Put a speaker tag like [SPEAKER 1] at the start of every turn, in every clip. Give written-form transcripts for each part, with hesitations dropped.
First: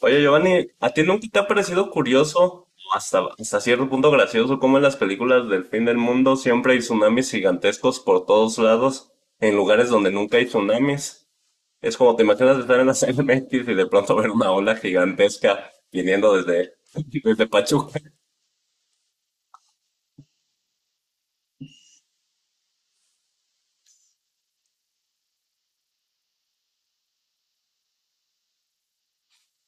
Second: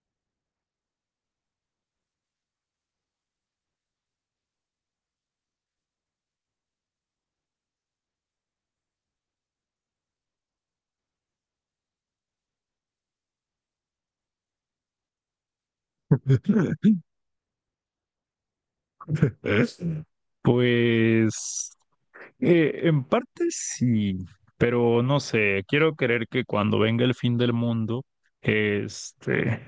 [SPEAKER 1] Oye, Giovanni, ¿a ti nunca te ha parecido curioso, o hasta cierto punto gracioso, cómo en las películas del fin del mundo siempre hay tsunamis gigantescos por todos lados, en lugares donde nunca hay tsunamis? Es como te imaginas estar en la CDMX y de pronto ver una ola gigantesca viniendo desde, desde Pachuca.
[SPEAKER 2] Pues en parte sí, pero no sé, quiero creer que cuando venga el fin del mundo, este,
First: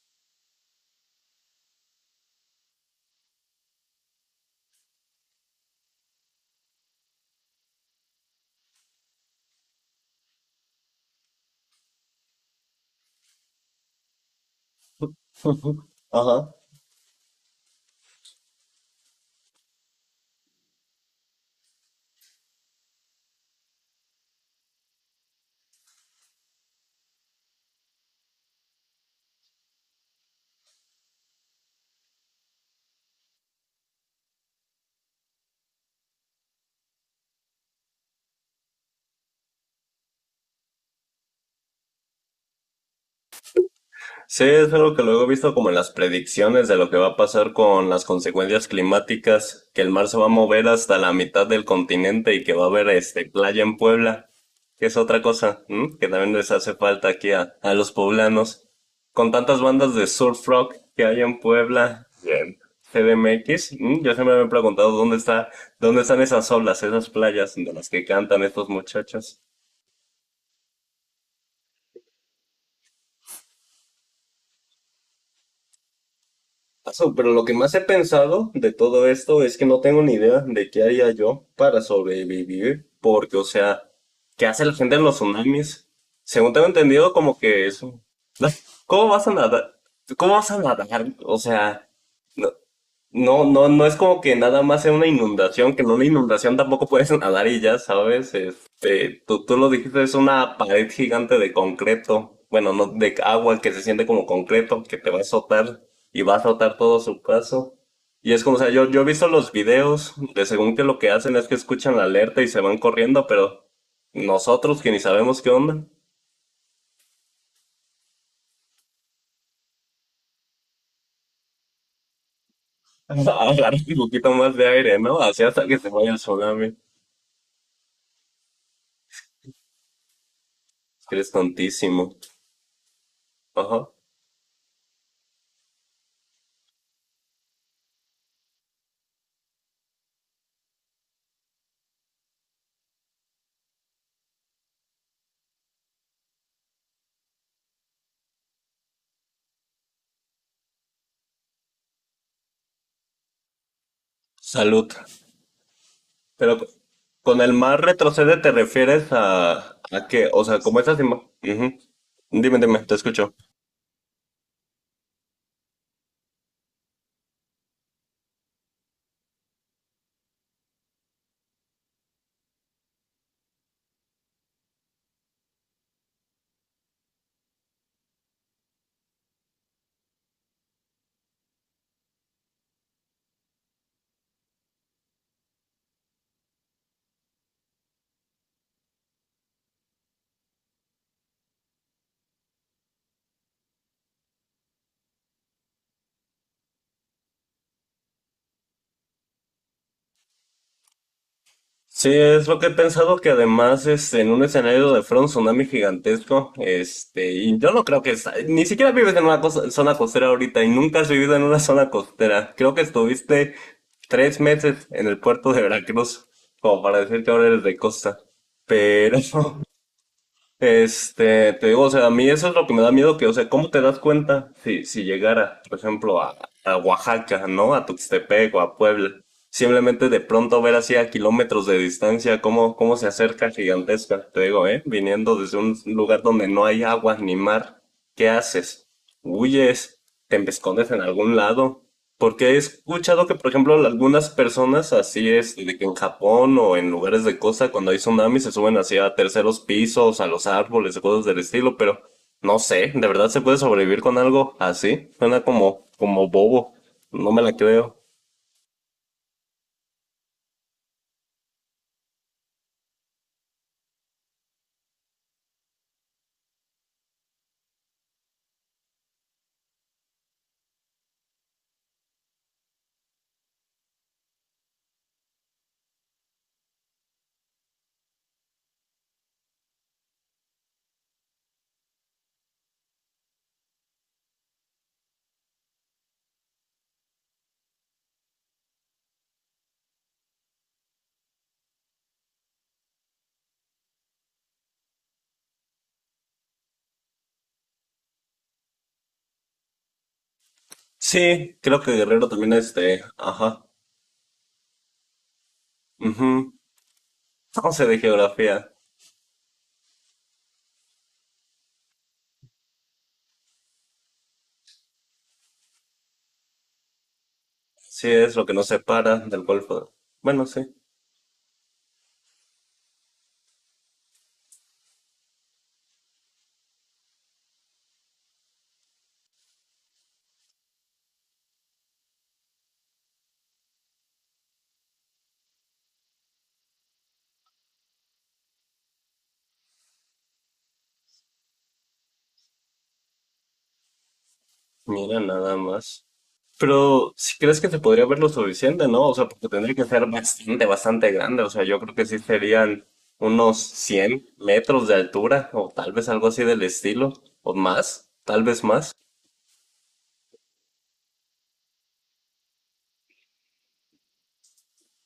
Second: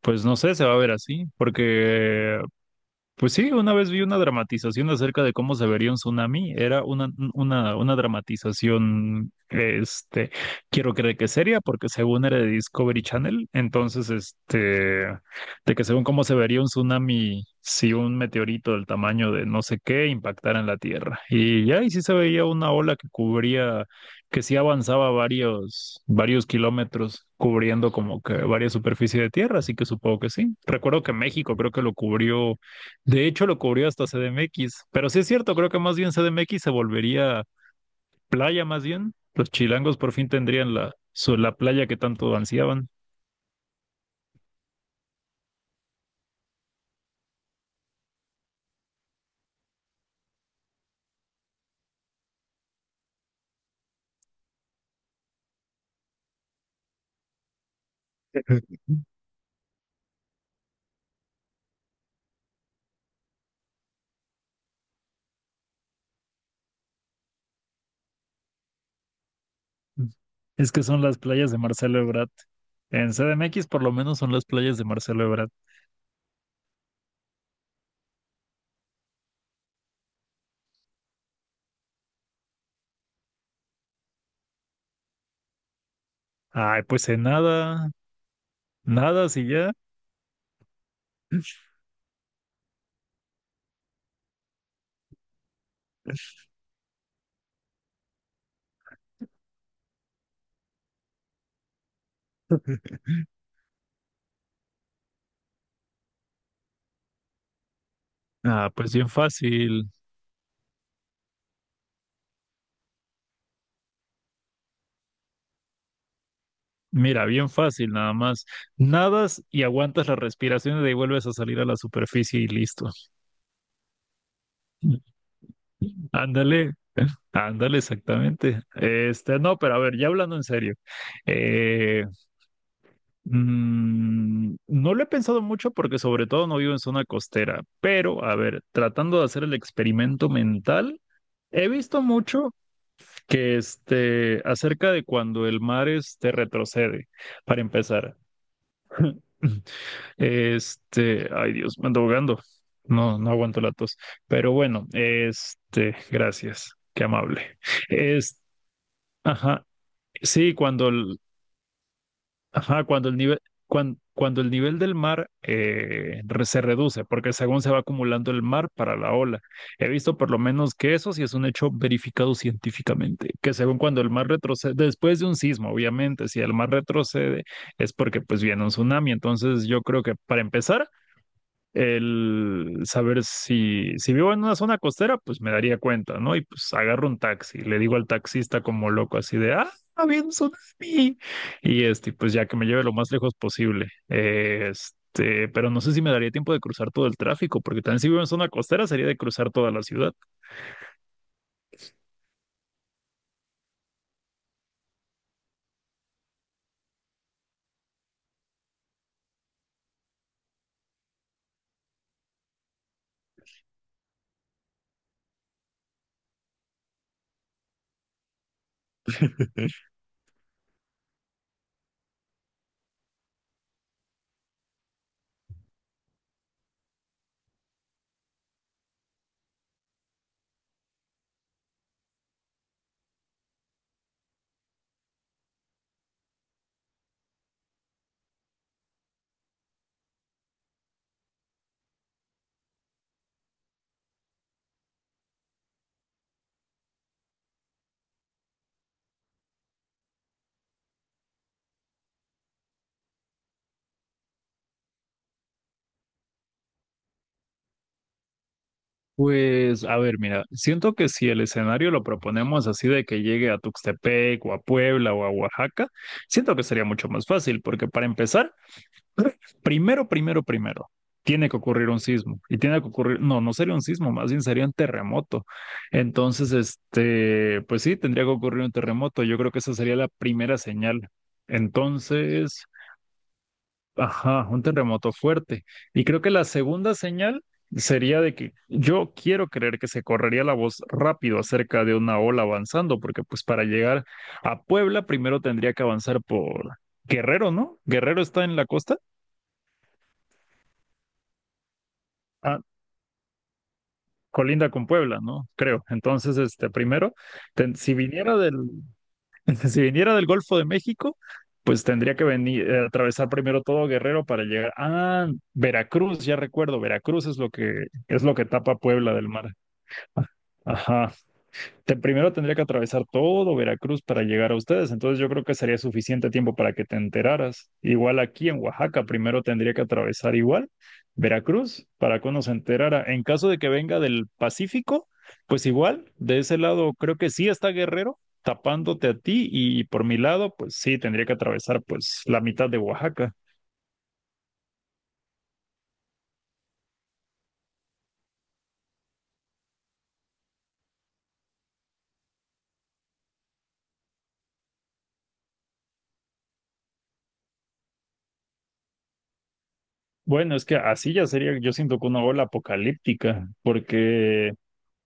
[SPEAKER 2] pues no sé, se va a ver así, porque pues sí, una vez vi una dramatización acerca de cómo se vería un tsunami. Era una dramatización, quiero creer que seria, porque según era de Discovery Channel, entonces, de que según cómo se
[SPEAKER 1] Ajá.
[SPEAKER 2] vería un tsunami si un meteorito del tamaño de no sé qué impactara en la Tierra. Y ya, y sí se veía una ola que cubría, que sí avanzaba varios kilómetros, cubriendo como que varias superficie de Tierra, así que supongo que sí. Recuerdo que México creo que lo cubrió de hecho, lo cubrió hasta CDMX, pero sí es cierto, creo que más bien CDMX se volvería playa más bien. Los chilangos por fin tendrían la playa que tanto ansiaban.
[SPEAKER 1] Sí, es algo que luego he visto como en las predicciones de lo que va a pasar con las consecuencias climáticas, que el mar se va a mover hasta la mitad del continente y que va a haber playa en Puebla, que es otra cosa, ¿m? Que también les hace falta aquí a los poblanos. Con tantas bandas de surf rock que hay en Puebla y en CDMX, ¿m? X, ¿m? Yo siempre me he preguntado dónde dónde están esas olas, esas playas de las que cantan estos muchachos.
[SPEAKER 2] Es que son las playas de Marcelo Ebrard. En CDMX por lo menos son las playas de Marcelo Ebrard.
[SPEAKER 1] Pero lo que más he pensado de todo esto es que no tengo ni idea de qué haría yo para sobrevivir, porque, o sea, ¿qué hace la gente en los tsunamis? Según tengo
[SPEAKER 2] Ay, pues
[SPEAKER 1] entendido,
[SPEAKER 2] en
[SPEAKER 1] como que
[SPEAKER 2] nada,
[SPEAKER 1] eso. ¿Cómo vas
[SPEAKER 2] nada
[SPEAKER 1] a
[SPEAKER 2] si ya.
[SPEAKER 1] nadar? ¿Cómo vas a nadar? O sea, no, no, no, no es como que nada más sea una inundación, que en una inundación tampoco puedes nadar y ya sabes, tú lo dijiste, es una pared gigante de concreto, bueno, no, de agua que se siente como concreto, que te va a azotar y va a azotar todo su paso. Y es como, o sea,
[SPEAKER 2] Ah, pues
[SPEAKER 1] yo he
[SPEAKER 2] bien
[SPEAKER 1] visto los
[SPEAKER 2] fácil.
[SPEAKER 1] videos de según que lo que hacen es que escuchan la alerta y se van corriendo, pero nosotros que ni sabemos qué onda,
[SPEAKER 2] Mira, bien fácil nada más. Nadas y aguantas las respiraciones y de ahí vuelves a salir a la superficie y listo.
[SPEAKER 1] agarran un poquito más de aire, ¿no? Así hasta que se vaya el tsunami.
[SPEAKER 2] Ándale, Ándale, exactamente. No, pero a ver, ya hablando en serio,
[SPEAKER 1] Es que eres
[SPEAKER 2] eh,
[SPEAKER 1] tontísimo. Ajá.
[SPEAKER 2] no lo he pensado mucho porque sobre todo no vivo en zona costera, pero a ver, tratando de hacer el experimento mental, he visto mucho que acerca de cuando el mar este retrocede, para empezar. Ay Dios, me ando ahogando. No, no aguanto la tos. Pero bueno,
[SPEAKER 1] Salud. Pero
[SPEAKER 2] gracias, qué
[SPEAKER 1] con el
[SPEAKER 2] amable.
[SPEAKER 1] mar retrocede
[SPEAKER 2] Este,
[SPEAKER 1] te refieres
[SPEAKER 2] Ajá,
[SPEAKER 1] a que, o
[SPEAKER 2] sí,
[SPEAKER 1] sea, como
[SPEAKER 2] cuando
[SPEAKER 1] esas
[SPEAKER 2] el,
[SPEAKER 1] imágenes. Dime, dime,
[SPEAKER 2] ajá,
[SPEAKER 1] te
[SPEAKER 2] cuando el
[SPEAKER 1] escucho.
[SPEAKER 2] nivel, cuando el nivel del mar se reduce, porque según se va acumulando el mar para la ola. He visto por lo menos que eso sí es un hecho verificado científicamente, que según cuando el mar retrocede, después de un sismo, obviamente, si el mar retrocede es porque pues viene un tsunami. Entonces yo creo que para empezar el saber si vivo en una zona costera, pues me daría cuenta, ¿no? Y pues agarro un taxi, le digo al taxista como loco así de, ah, había un tsunami. Y pues ya que me lleve lo más lejos posible. Pero no sé si me daría tiempo de cruzar todo el tráfico, porque también si vivo en zona costera sería de cruzar toda la ciudad.
[SPEAKER 1] Sí, es lo que he pensado que además en un escenario de front tsunami gigantesco, y yo no creo que ni siquiera vives en una zona costera ahorita y nunca has vivido en una zona costera. Creo que estuviste 3 meses en el puerto de Veracruz, como para decir que ahora eres de costa. Pero te digo, o sea, a mí eso es lo que me da miedo, que, o sea, ¿cómo te das cuenta si, si llegara, por ejemplo, a Oaxaca, ¿no? ¿A Tuxtepec o a Puebla? Simplemente de pronto ver así a kilómetros de distancia cómo se acerca gigantesca, te digo, ¿eh? Viniendo desde un lugar donde no hay agua ni mar, ¿qué haces? ¿Huyes? ¿Te escondes en algún lado? Porque he escuchado que, por ejemplo, algunas personas así es, de que en Japón o en lugares de costa, cuando hay tsunamis, se suben así a terceros pisos, a los árboles, cosas del estilo, pero no sé, ¿de verdad se puede sobrevivir con algo así? Suena como, como bobo, no me la creo.
[SPEAKER 2] Pues, a ver, mira, siento que si el escenario lo proponemos así de que llegue a Tuxtepec o a Puebla o a Oaxaca, siento que sería mucho más fácil, porque para empezar, primero, tiene que ocurrir un sismo y tiene que ocurrir, no, no sería un sismo, más bien sería un terremoto. Entonces, pues sí, tendría que ocurrir un terremoto. Yo creo que esa sería la primera señal. Entonces, ajá, un terremoto fuerte. Y creo que la segunda señal sería de que yo quiero creer que se correría la voz rápido acerca de una ola avanzando, porque pues para llegar a Puebla primero tendría que avanzar por Guerrero, ¿no? Guerrero está en la costa.
[SPEAKER 1] Sí, creo que Guerrero también ajá.
[SPEAKER 2] Colinda con Puebla, ¿no? Creo. Entonces,
[SPEAKER 1] Mhm.
[SPEAKER 2] primero,
[SPEAKER 1] No
[SPEAKER 2] ten-
[SPEAKER 1] sé
[SPEAKER 2] si
[SPEAKER 1] de
[SPEAKER 2] viniera del,
[SPEAKER 1] geografía.
[SPEAKER 2] si viniera del Golfo de México, pues tendría que venir, atravesar primero todo Guerrero para llegar. Ah, Veracruz, ya recuerdo, Veracruz es
[SPEAKER 1] Sí
[SPEAKER 2] es lo
[SPEAKER 1] es
[SPEAKER 2] que
[SPEAKER 1] lo que nos
[SPEAKER 2] tapa Puebla
[SPEAKER 1] separa
[SPEAKER 2] del
[SPEAKER 1] del
[SPEAKER 2] mar.
[SPEAKER 1] Golfo. Bueno, sí,
[SPEAKER 2] Ajá. Primero tendría que atravesar todo Veracruz para llegar a ustedes, entonces yo creo que sería suficiente tiempo para que te enteraras. Igual aquí en Oaxaca, primero tendría que atravesar igual Veracruz para que uno se enterara. En caso de que venga del Pacífico, pues igual, de ese lado creo que sí está Guerrero tapándote a ti y por mi lado, pues sí, tendría que atravesar pues la mitad de Oaxaca.
[SPEAKER 1] mira nada más. Pero ¿si crees que se podría ver lo suficiente, ¿no? O sea, porque tendría que ser bastante, bastante grande. O sea, yo creo que sí serían unos 100 metros de altura o tal vez algo así del estilo o más, tal vez más.
[SPEAKER 2] Bueno, es que así ya sería, yo siento que una ola apocalíptica, porque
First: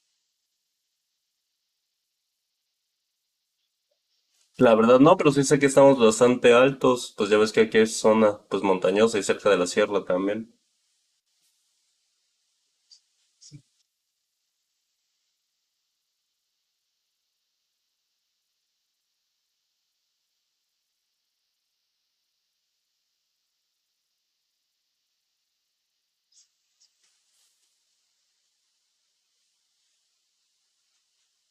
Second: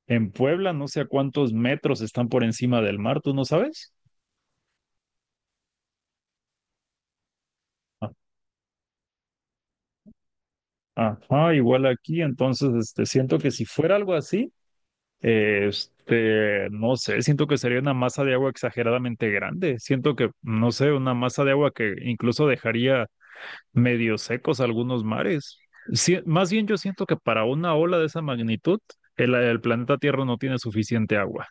[SPEAKER 2] en Puebla, no sé a cuántos metros están por encima del mar, ¿tú no sabes?
[SPEAKER 1] La verdad no, pero sí sé que estamos bastante altos. Pues ya ves que aquí es
[SPEAKER 2] Ah,
[SPEAKER 1] zona pues montañosa y cerca de la sierra también.
[SPEAKER 2] ajá, igual aquí, entonces, siento que si fuera algo así, no sé, siento que sería una masa de agua exageradamente grande. Siento que, no sé, una masa de agua que incluso dejaría medio secos algunos mares. Sí, más bien yo siento que para una ola de esa magnitud, el planeta Tierra no tiene suficiente agua.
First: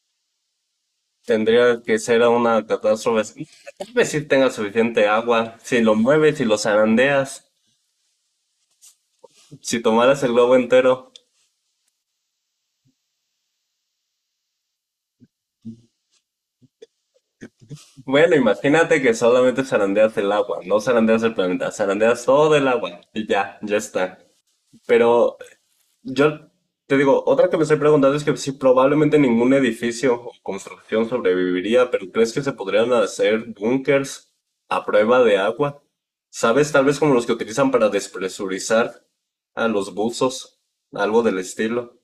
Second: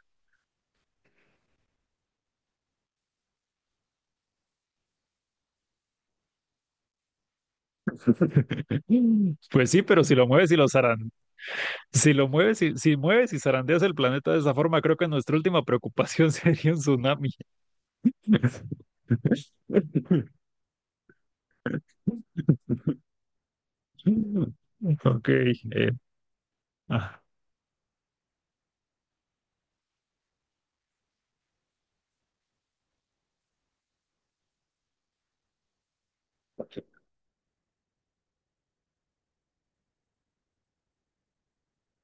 [SPEAKER 1] Tendría que ser una catástrofe. Tal vez sí tenga suficiente agua. Si lo mueves, si lo zarandeas,
[SPEAKER 2] Pues
[SPEAKER 1] si
[SPEAKER 2] sí, pero si
[SPEAKER 1] tomaras
[SPEAKER 2] lo
[SPEAKER 1] el
[SPEAKER 2] mueves
[SPEAKER 1] globo
[SPEAKER 2] y lo
[SPEAKER 1] entero.
[SPEAKER 2] zarandeas. Si lo mueves y si mueves y zarandeas el planeta de esa forma, creo que nuestra última preocupación sería un tsunami.
[SPEAKER 1] Bueno, imagínate que solamente zarandeas el agua, no zarandeas el planeta, zarandeas todo el agua y ya, ya está.
[SPEAKER 2] Ok.
[SPEAKER 1] Pero
[SPEAKER 2] eh,
[SPEAKER 1] yo te
[SPEAKER 2] ah,
[SPEAKER 1] digo, otra que me estoy preguntando es que si probablemente ningún edificio o construcción sobreviviría, pero ¿crees que se podrían hacer búnkers a prueba de agua? ¿Sabes? Tal vez como los que utilizan para despresurizar a los buzos, algo del estilo.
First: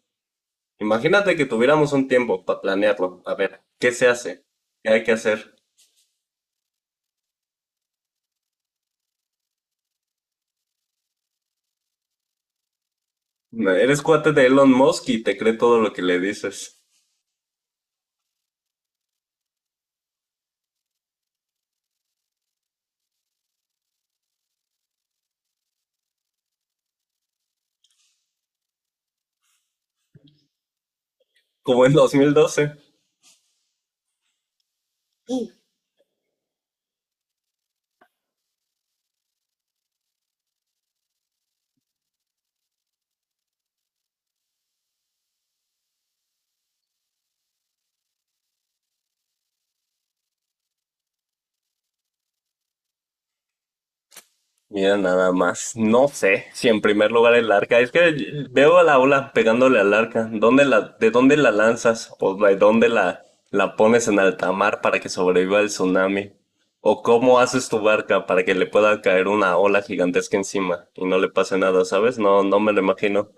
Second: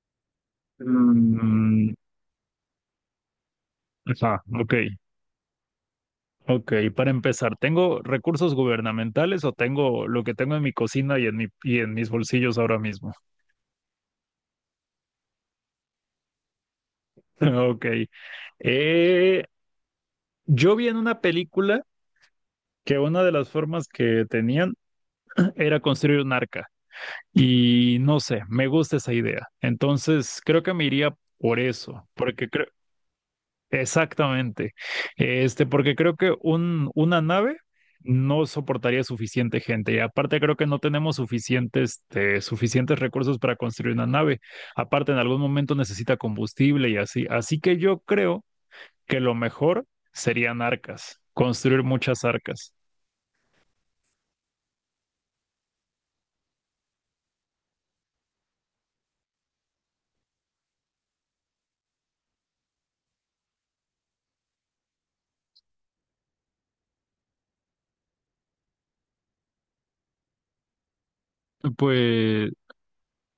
[SPEAKER 1] Imagínate que tuviéramos
[SPEAKER 2] mm,
[SPEAKER 1] un tiempo para planearlo. A ver, ¿qué se
[SPEAKER 2] ajá,
[SPEAKER 1] hace?
[SPEAKER 2] ok.
[SPEAKER 1] ¿Qué hay que hacer?
[SPEAKER 2] Ok, para empezar, ¿tengo recursos gubernamentales o tengo lo que tengo en mi cocina y en y en mis bolsillos ahora mismo?
[SPEAKER 1] Eres cuate de Elon Musk y te cree todo lo que le dices.
[SPEAKER 2] Ok. Eh, yo vi en una película que una de las formas que tenían era construir un arca. Y no sé, me gusta esa idea. Entonces, creo que me iría por
[SPEAKER 1] Como en
[SPEAKER 2] eso, porque creo,
[SPEAKER 1] 2012.
[SPEAKER 2] exactamente, porque creo que una nave no soportaría suficiente gente. Y aparte, creo que no tenemos suficientes, suficientes recursos para construir una nave. Aparte, en algún momento necesita combustible y así. Así que yo creo que lo mejor serían arcas, construir muchas arcas.
[SPEAKER 1] Mira, nada más. No sé si en primer lugar el arca. Es que veo a la ola pegándole al arca. ¿Dónde la, de dónde la lanzas? ¿O de dónde la pones en alta mar para que sobreviva el tsunami? ¿O cómo haces tu barca para que le pueda caer una ola gigantesca encima y no le pase nada, ¿sabes? No,
[SPEAKER 2] Pues
[SPEAKER 1] no me lo imagino.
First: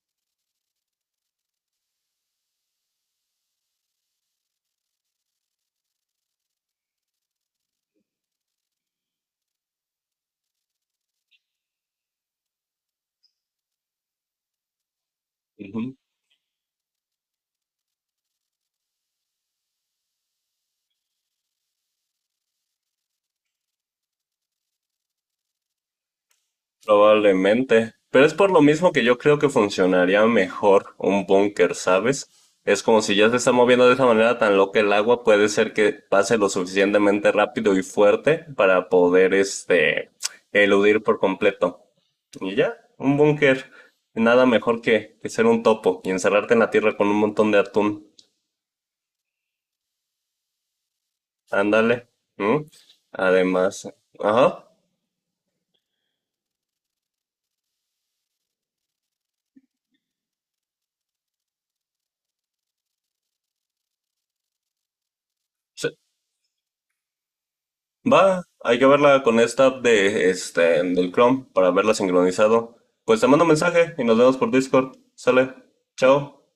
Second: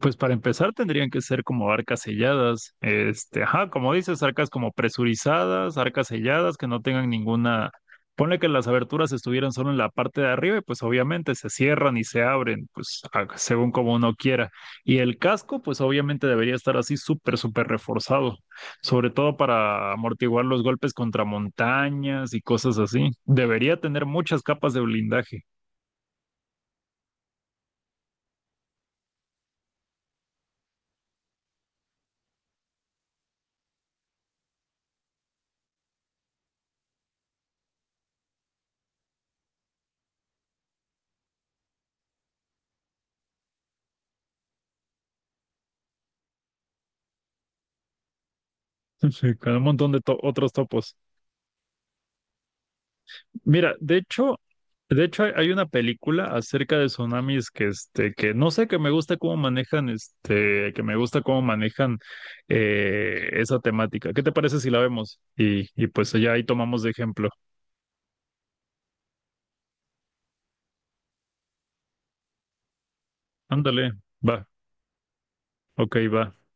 [SPEAKER 2] pues para empezar tendrían que ser como arcas selladas, ajá, como dices, arcas como presurizadas, arcas selladas que no tengan ninguna, ponle que las aberturas estuvieran solo en la parte de arriba y pues obviamente se cierran y se abren, según como uno quiera. Y el casco pues obviamente debería estar así súper reforzado, sobre todo para amortiguar los golpes contra montañas y cosas así. Debería tener muchas capas de blindaje,
[SPEAKER 1] Probablemente, pero es por lo mismo que yo creo que funcionaría mejor un búnker, ¿sabes? Es como si ya se está moviendo de esa manera tan loca el agua, puede ser que pase lo suficientemente rápido y fuerte para poder, eludir por completo. Y ya, un búnker, nada mejor que ser un topo y encerrarte en la tierra con un montón de atún.
[SPEAKER 2] con un montón de otros topos.
[SPEAKER 1] Ándale. ¿Mm?
[SPEAKER 2] Mira,
[SPEAKER 1] Además, ajá.
[SPEAKER 2] de hecho hay una película acerca de tsunamis que no sé, que me gusta cómo manejan, que me gusta cómo manejan esa temática. ¿Qué te parece si la vemos? Y
[SPEAKER 1] Sí.
[SPEAKER 2] pues allá ahí tomamos de ejemplo.
[SPEAKER 1] Va, hay que verla con esta app de, del Chrome para verla sincronizado. Pues te mando un mensaje
[SPEAKER 2] Ándale,
[SPEAKER 1] y nos vemos
[SPEAKER 2] va,
[SPEAKER 1] por Discord. Sale.
[SPEAKER 2] ok, va.
[SPEAKER 1] Chao.